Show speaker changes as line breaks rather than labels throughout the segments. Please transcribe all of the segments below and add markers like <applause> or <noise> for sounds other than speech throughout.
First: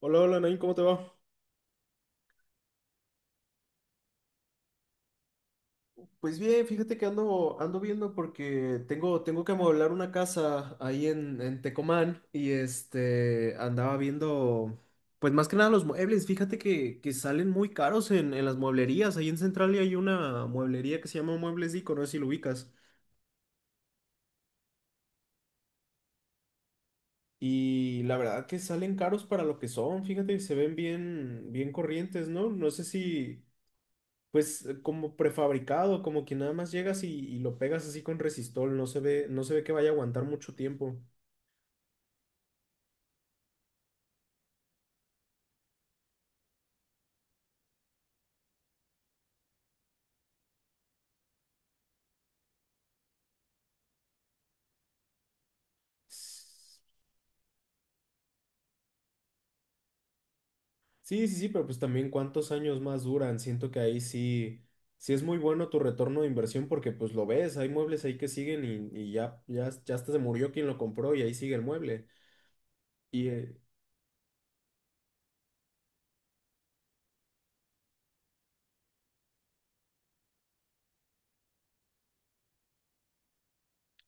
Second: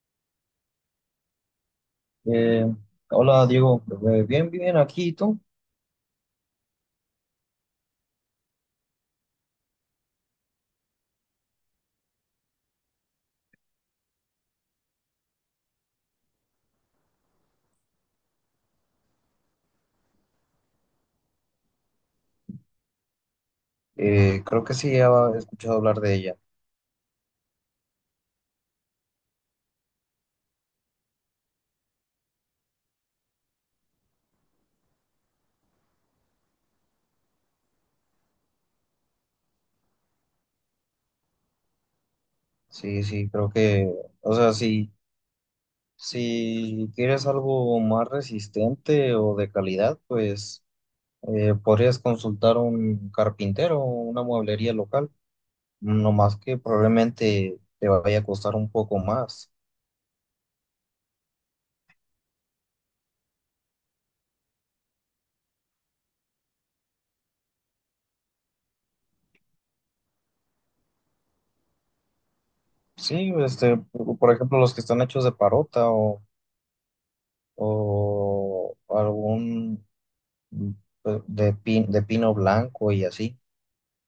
Hola, hola, Nain, ¿cómo te va?
Eh, Hola Diego. Bien, bien, aquí ¿y tú?
Pues bien, fíjate que ando viendo porque tengo que amueblar una casa ahí en Tecomán y este andaba viendo, pues más que nada los muebles, fíjate que salen muy caros en las mueblerías, ahí en Central hay una mueblería que se llama Muebles Dico, no sé si lo ubicas,
Creo que sí, he escuchado hablar de ella.
y la verdad que salen caros para lo que son, fíjate, se ven bien, bien corrientes, ¿no? No sé si, pues como prefabricado, como que nada más llegas y lo pegas así con resistol, no se ve, no se ve que vaya a aguantar mucho tiempo.
Sí, sí, creo que, o sea, si, si quieres algo más resistente o de calidad, pues podrías consultar a un carpintero o una mueblería local, no más que
S-
probablemente te vaya a costar un poco más.
Sí, sí, sí, pero pues también cuántos años más duran. Siento que ahí sí, sí es muy bueno tu retorno de inversión porque pues lo ves, hay muebles ahí que siguen y ya, ya, ya hasta se murió quien lo compró y ahí sigue el mueble. Y
Sí,
eh,
este, por ejemplo, los que están hechos de parota o algún mm, de pino blanco y así.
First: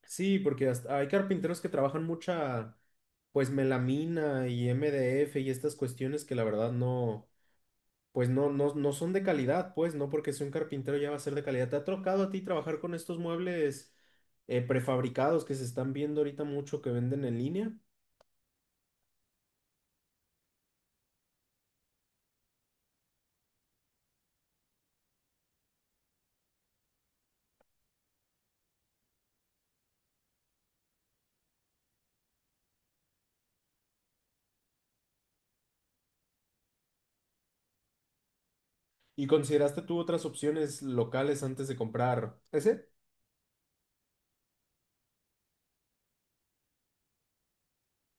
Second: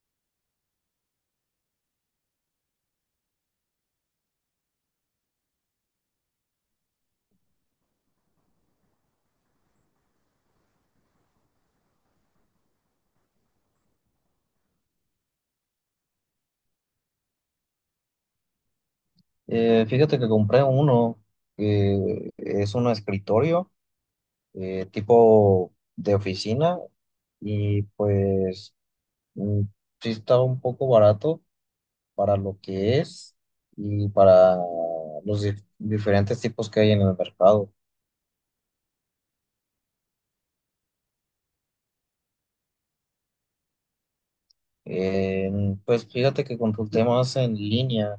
sí, porque hasta hay carpinteros que trabajan mucha, pues melamina y MDF y estas cuestiones que la verdad no. Pues no, no, no son de calidad, pues no porque sea un carpintero ya va a ser de calidad. ¿Te ha tocado a ti trabajar con estos muebles prefabricados que se están viendo ahorita mucho que venden en línea?
Fíjate que compré uno que es un escritorio, tipo de oficina, y pues mm, sí estaba un poco barato para lo que es y para los diferentes tipos que hay en el mercado.
¿Y consideraste tú otras opciones locales antes de comprar ese?
Eh, pues fíjate que consulté más en línea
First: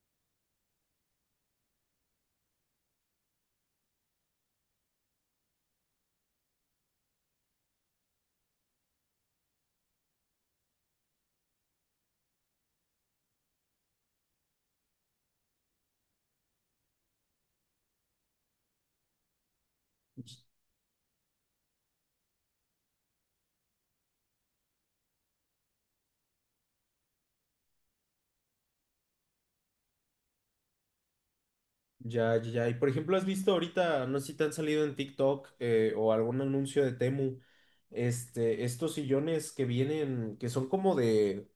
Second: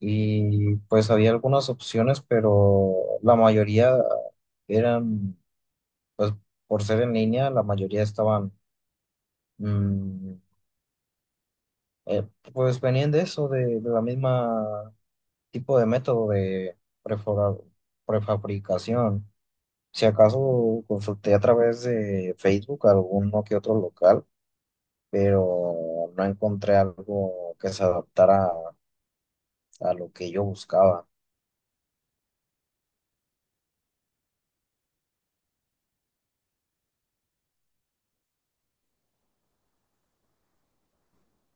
y pues había algunas opciones, pero la mayoría eran, pues por ser en línea, la mayoría estaban, mm, eh, pues venían de eso, de la misma tipo de método de prefora- prefabricación. Si acaso consulté a través de Facebook alguno que otro local, pero no encontré algo que se adaptara a lo que yo buscaba.
Ya, ya, ya. Y por ejemplo, ¿has visto ahorita, no sé si te han salido en TikTok o algún anuncio de Temu, este, estos sillones que vienen, que son como de,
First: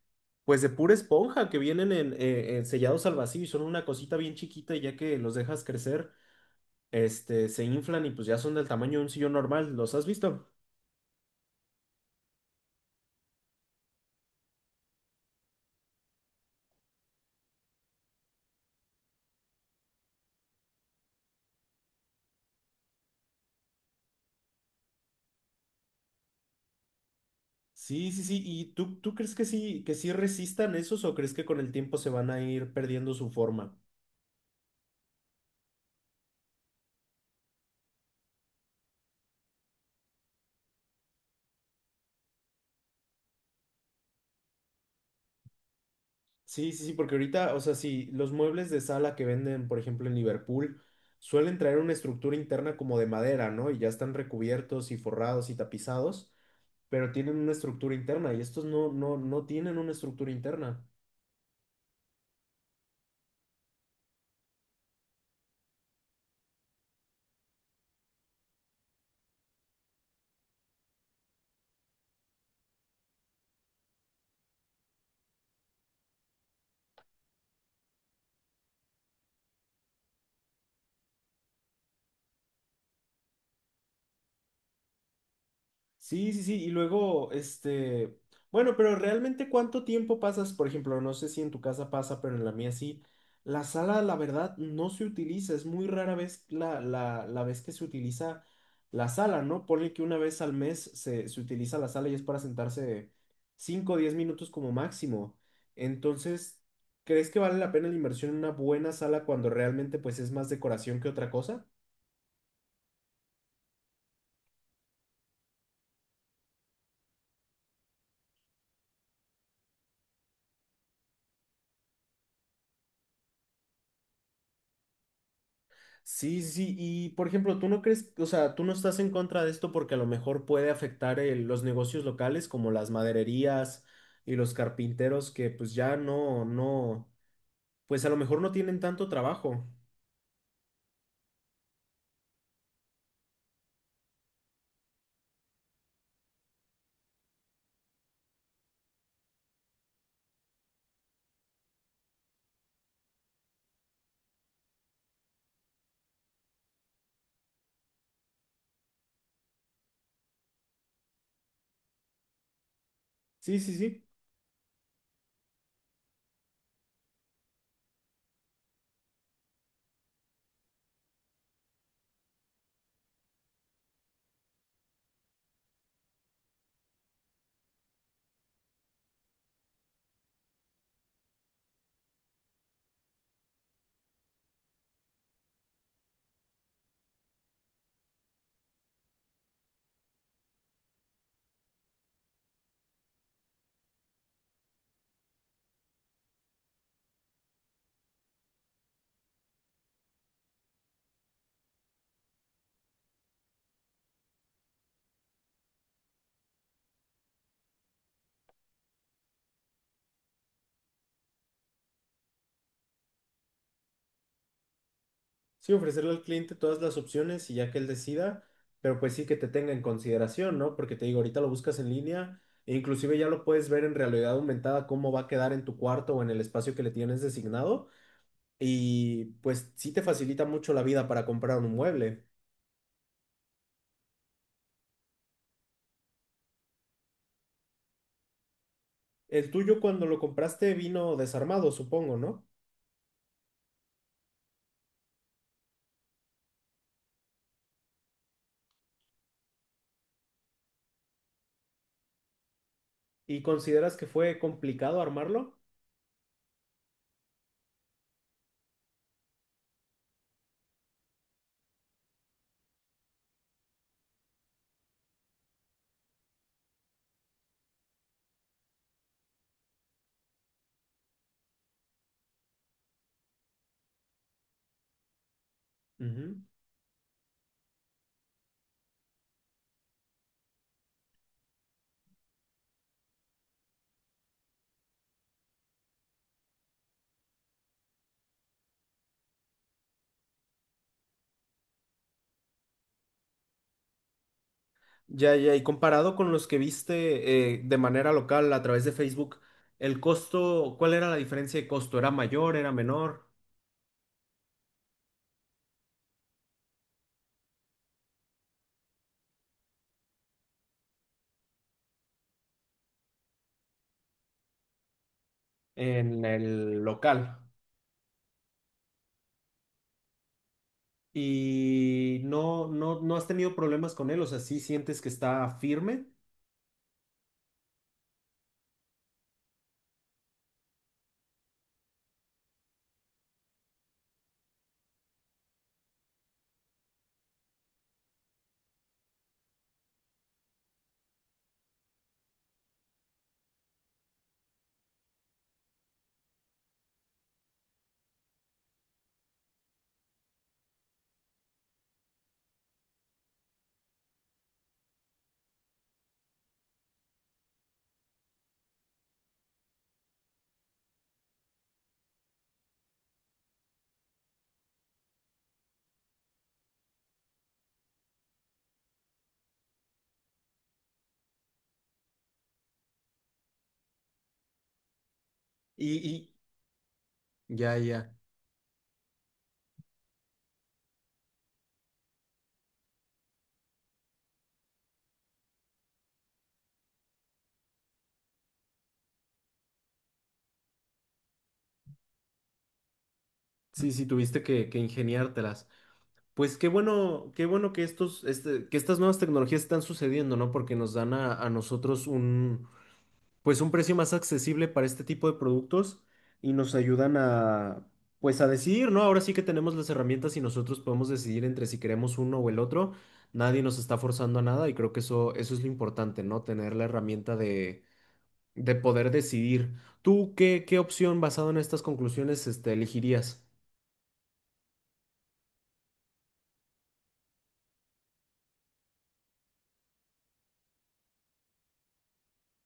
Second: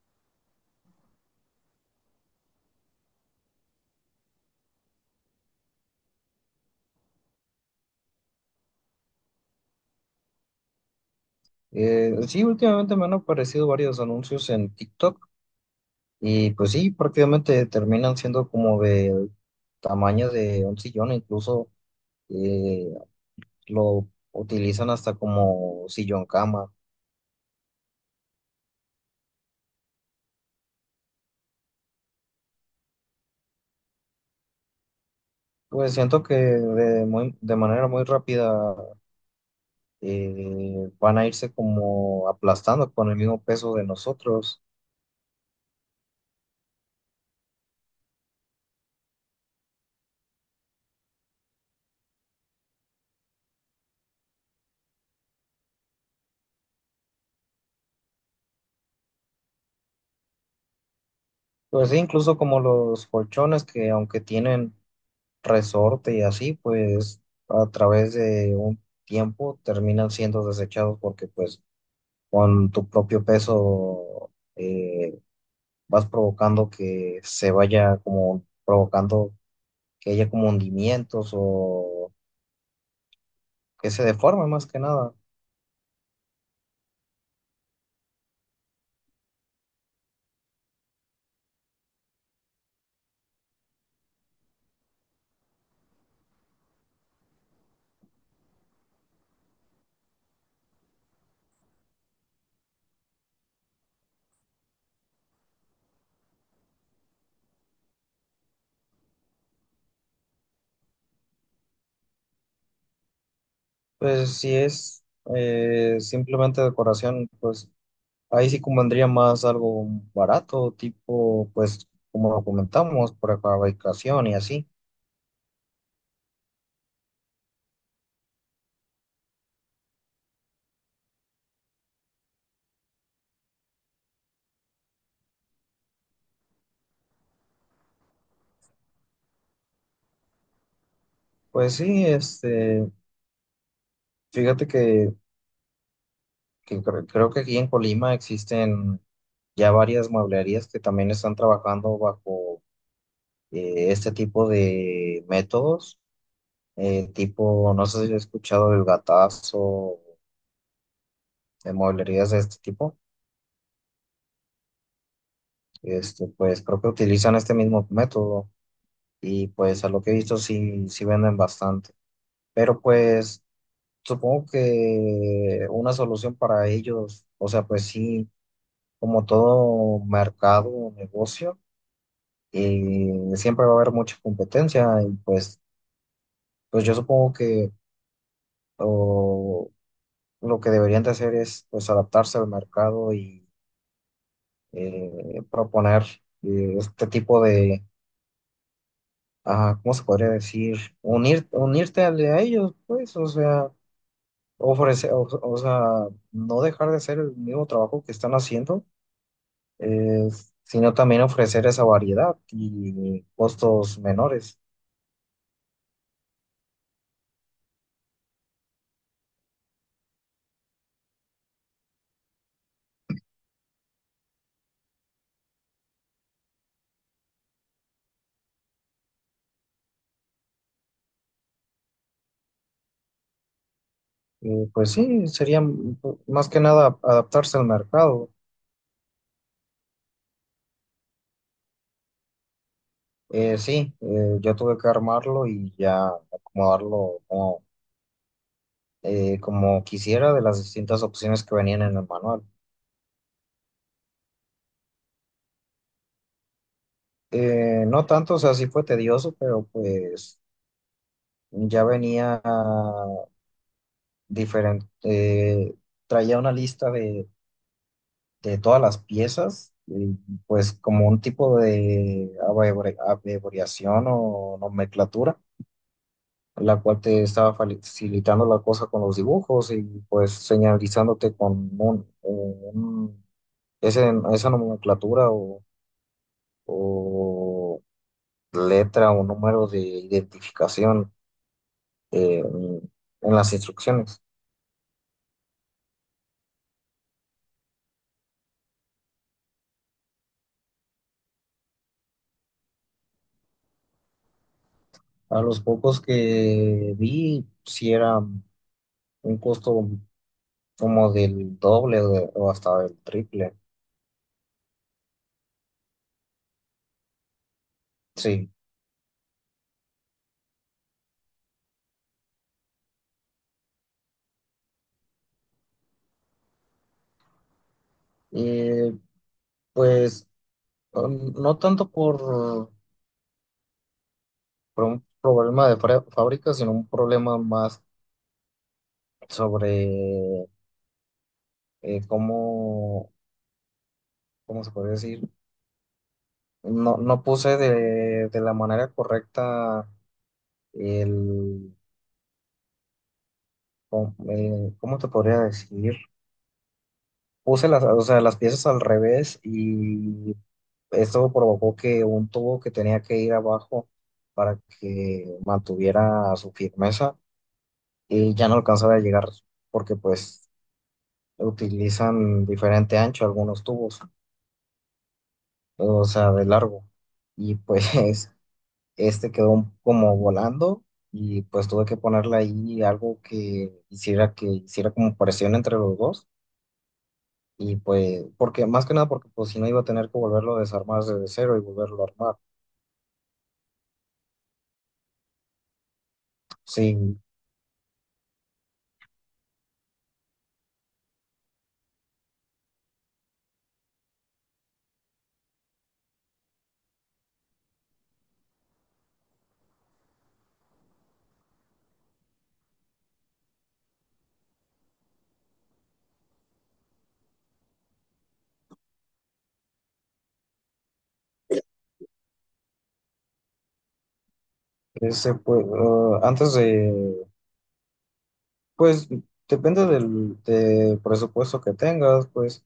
pues de pura esponja, que vienen en sellados al vacío y son una cosita bien chiquita y ya que los dejas crecer. Este, se inflan y pues ya son del tamaño de un sillón normal. ¿Los has visto?
Sí, últimamente me han aparecido varios anuncios en TikTok. Y pues sí, prácticamente terminan siendo como de tamaño de un sillón, incluso eh, lo utilizan hasta como sillón cama.
Sí, sí, sí. ¿Y tú crees que sí resistan esos o crees que con el tiempo se van a ir perdiendo su forma?
Pues siento que de, de manera muy rápida van a irse como aplastando con el mismo peso de nosotros.
Sí, sí, sí, porque ahorita, o sea, sí, los muebles de sala que venden, por ejemplo, en Liverpool, suelen traer una estructura interna como de madera, ¿no? Y ya están recubiertos y forrados y tapizados, pero tienen una estructura interna y estos no, no, no tienen una estructura interna.
Pues sí, incluso como los colchones que aunque tienen resorte y así, pues a través de un tiempo terminan siendo desechados porque pues con tu propio peso vas provocando que se vaya como provocando que haya como hundimientos o que se deforme más que nada.
Sí, sí, sí, y luego, este, bueno, pero realmente cuánto tiempo pasas, por ejemplo, no sé si en tu casa pasa, pero en la mía sí, la sala, la verdad, no se utiliza, es muy rara vez la vez que se utiliza la sala, ¿no? Ponle que una vez al mes se utiliza la sala y es para sentarse 5 o 10 minutos como máximo. Entonces, ¿crees que vale la pena la inversión en una buena sala cuando realmente pues es más decoración que otra cosa?
Pues si es simplemente decoración, pues ahí sí convendría más algo barato, tipo, pues como lo comentamos, por fabricación y así.
Sí, sí, sí, y por ejemplo, ¿tú no crees, o sea, tú no estás en contra de esto porque a lo mejor puede afectar los negocios locales como las madererías y los carpinteros que pues ya no, no, pues a lo mejor no tienen tanto trabajo.
Pues sí, este, fíjate que creo que aquí en Colima existen ya varias mueblerías que también están trabajando bajo este tipo de métodos, tipo, no sé si he escuchado el gatazo, de mueblerías de este tipo.
Sí, sí, sí,
Este, pues creo que utilizan este mismo método y pues a lo que he visto sí, sí venden bastante, pero pues supongo que una solución para ellos, o sea, pues sí, como todo mercado o negocio y siempre va a haber mucha competencia y pues, pues yo supongo que o, lo que deberían de hacer es pues adaptarse al mercado y proponer este tipo de, ah, ¿cómo se podría decir? Unirte a ellos, pues, o sea, ofrecer, o sea, no dejar de hacer el mismo trabajo que están haciendo, eh, sino también ofrecer esa variedad y costos menores.
sí, ofrecerle al cliente todas las opciones y ya que él decida, pero pues sí que te tenga en consideración, ¿no? Porque te digo, ahorita lo buscas en línea e inclusive ya lo puedes ver en realidad aumentada cómo va a quedar en tu cuarto o en el espacio que le tienes designado. Y pues sí te facilita mucho la vida para comprar un mueble.
Y pues sí, sería más que nada adaptarse al mercado.
El tuyo cuando lo compraste vino desarmado, supongo, ¿no?
Sí, yo tuve que armarlo y ya acomodarlo como, como quisiera de las distintas opciones que venían en el manual.
¿Y consideras que fue complicado armarlo?
No tanto, o sea, sí fue tedioso, pero pues ya venía diferente. Traía una lista de todas las piezas, y, pues como un tipo de abreviación o nomenclatura,
Ujú.
la cual te estaba facilitando la cosa con los dibujos y pues señalizándote con esa nomenclatura o letra o número de identificación eh, en las instrucciones.
Ya, ya, y comparado con los que viste de manera local a través de Facebook, el costo, ¿cuál era la diferencia de costo? ¿Era mayor, era menor
A los pocos que vi, si era un costo como del doble o hasta del triple,
en el local?
sí.
Y no, no, no has tenido problemas con él, o sea, sí sientes que está firme
Eh, pues no tanto por un problema de fábrica, sino un problema más sobre cómo, ¿cómo se podría decir? No, no puse de la manera correcta el, ¿cómo te podría decir? Puse las, o sea, las piezas al revés y esto provocó que un tubo que tenía que ir abajo para que mantuviera su firmeza y ya no alcanzaba a llegar porque pues utilizan diferente ancho algunos tubos,
y,
o
y-
sea, de largo. Y
ya, ya.
pues <laughs> este quedó como volando y pues tuve que ponerle ahí algo que hiciera como presión entre los dos. Y pues, porque más que nada, porque pues si no iba a tener que volverlo a desarmar desde cero y volverlo a armar.
Sí, sí, tuviste que ingeniártelas. Pues
Sí,
qué bueno que estos, este, que estas nuevas tecnologías están sucediendo, ¿no? Porque nos dan a nosotros un, pues un precio más accesible para este tipo de productos y nos ayudan a, pues a decidir, ¿no? Ahora sí que tenemos las herramientas y nosotros podemos decidir entre si queremos uno o el otro. Nadie nos está forzando a nada y creo que eso es lo importante, ¿no? Tener la herramienta de poder decidir. ¿Tú qué, qué opción basado en estas conclusiones, este, elegirías?
ese pues, antes de, pues depende del, del presupuesto que tengas, pues,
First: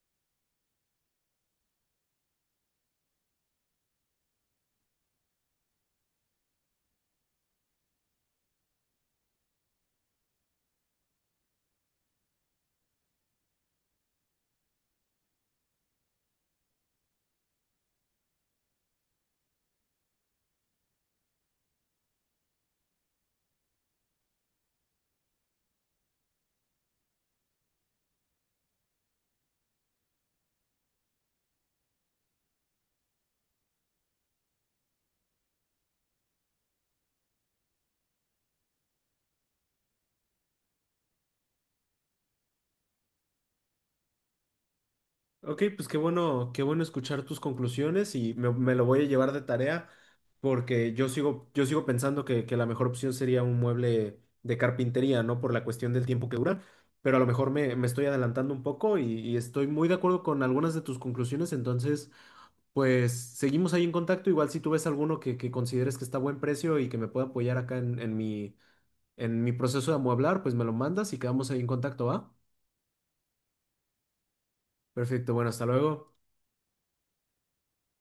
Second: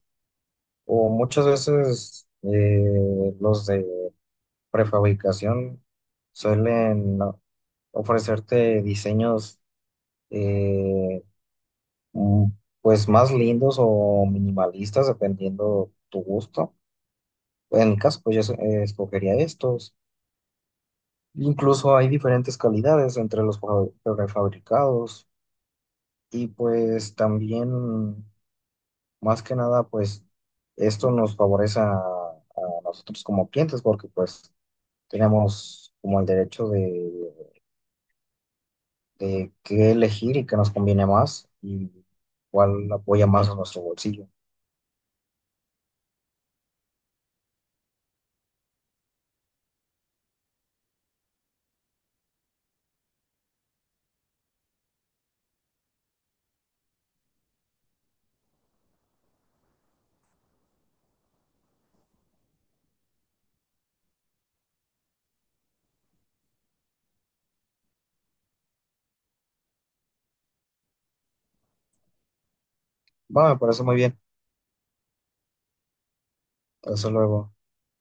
o muchas veces los de prefabricación suelen, ¿no?, ofrecerte diseños, eh, mm, pues más lindos o minimalistas dependiendo tu gusto. En mi caso, pues yo escogería estos. Incluso hay diferentes calidades entre los prefabricados y pues también más que nada pues esto nos favorece a nosotros como clientes porque pues tenemos como el derecho de qué elegir y qué nos conviene más y cuál apoya más a nuestro bolsillo.
Ok, pues qué bueno escuchar tus conclusiones y me lo voy a llevar de tarea porque yo sigo pensando que la mejor opción sería un mueble de carpintería, ¿no? Por la cuestión del tiempo que dura, pero a lo mejor me, me estoy adelantando un poco y estoy muy de acuerdo con algunas de tus conclusiones, entonces pues seguimos ahí en contacto, igual si tú ves alguno que consideres que está a buen precio y que me pueda apoyar acá en mi, en mi proceso de amueblar, pues me lo mandas y quedamos ahí en contacto, ¿va?
Va, me parece muy bien.
Perfecto, bueno, hasta luego.
Hasta luego.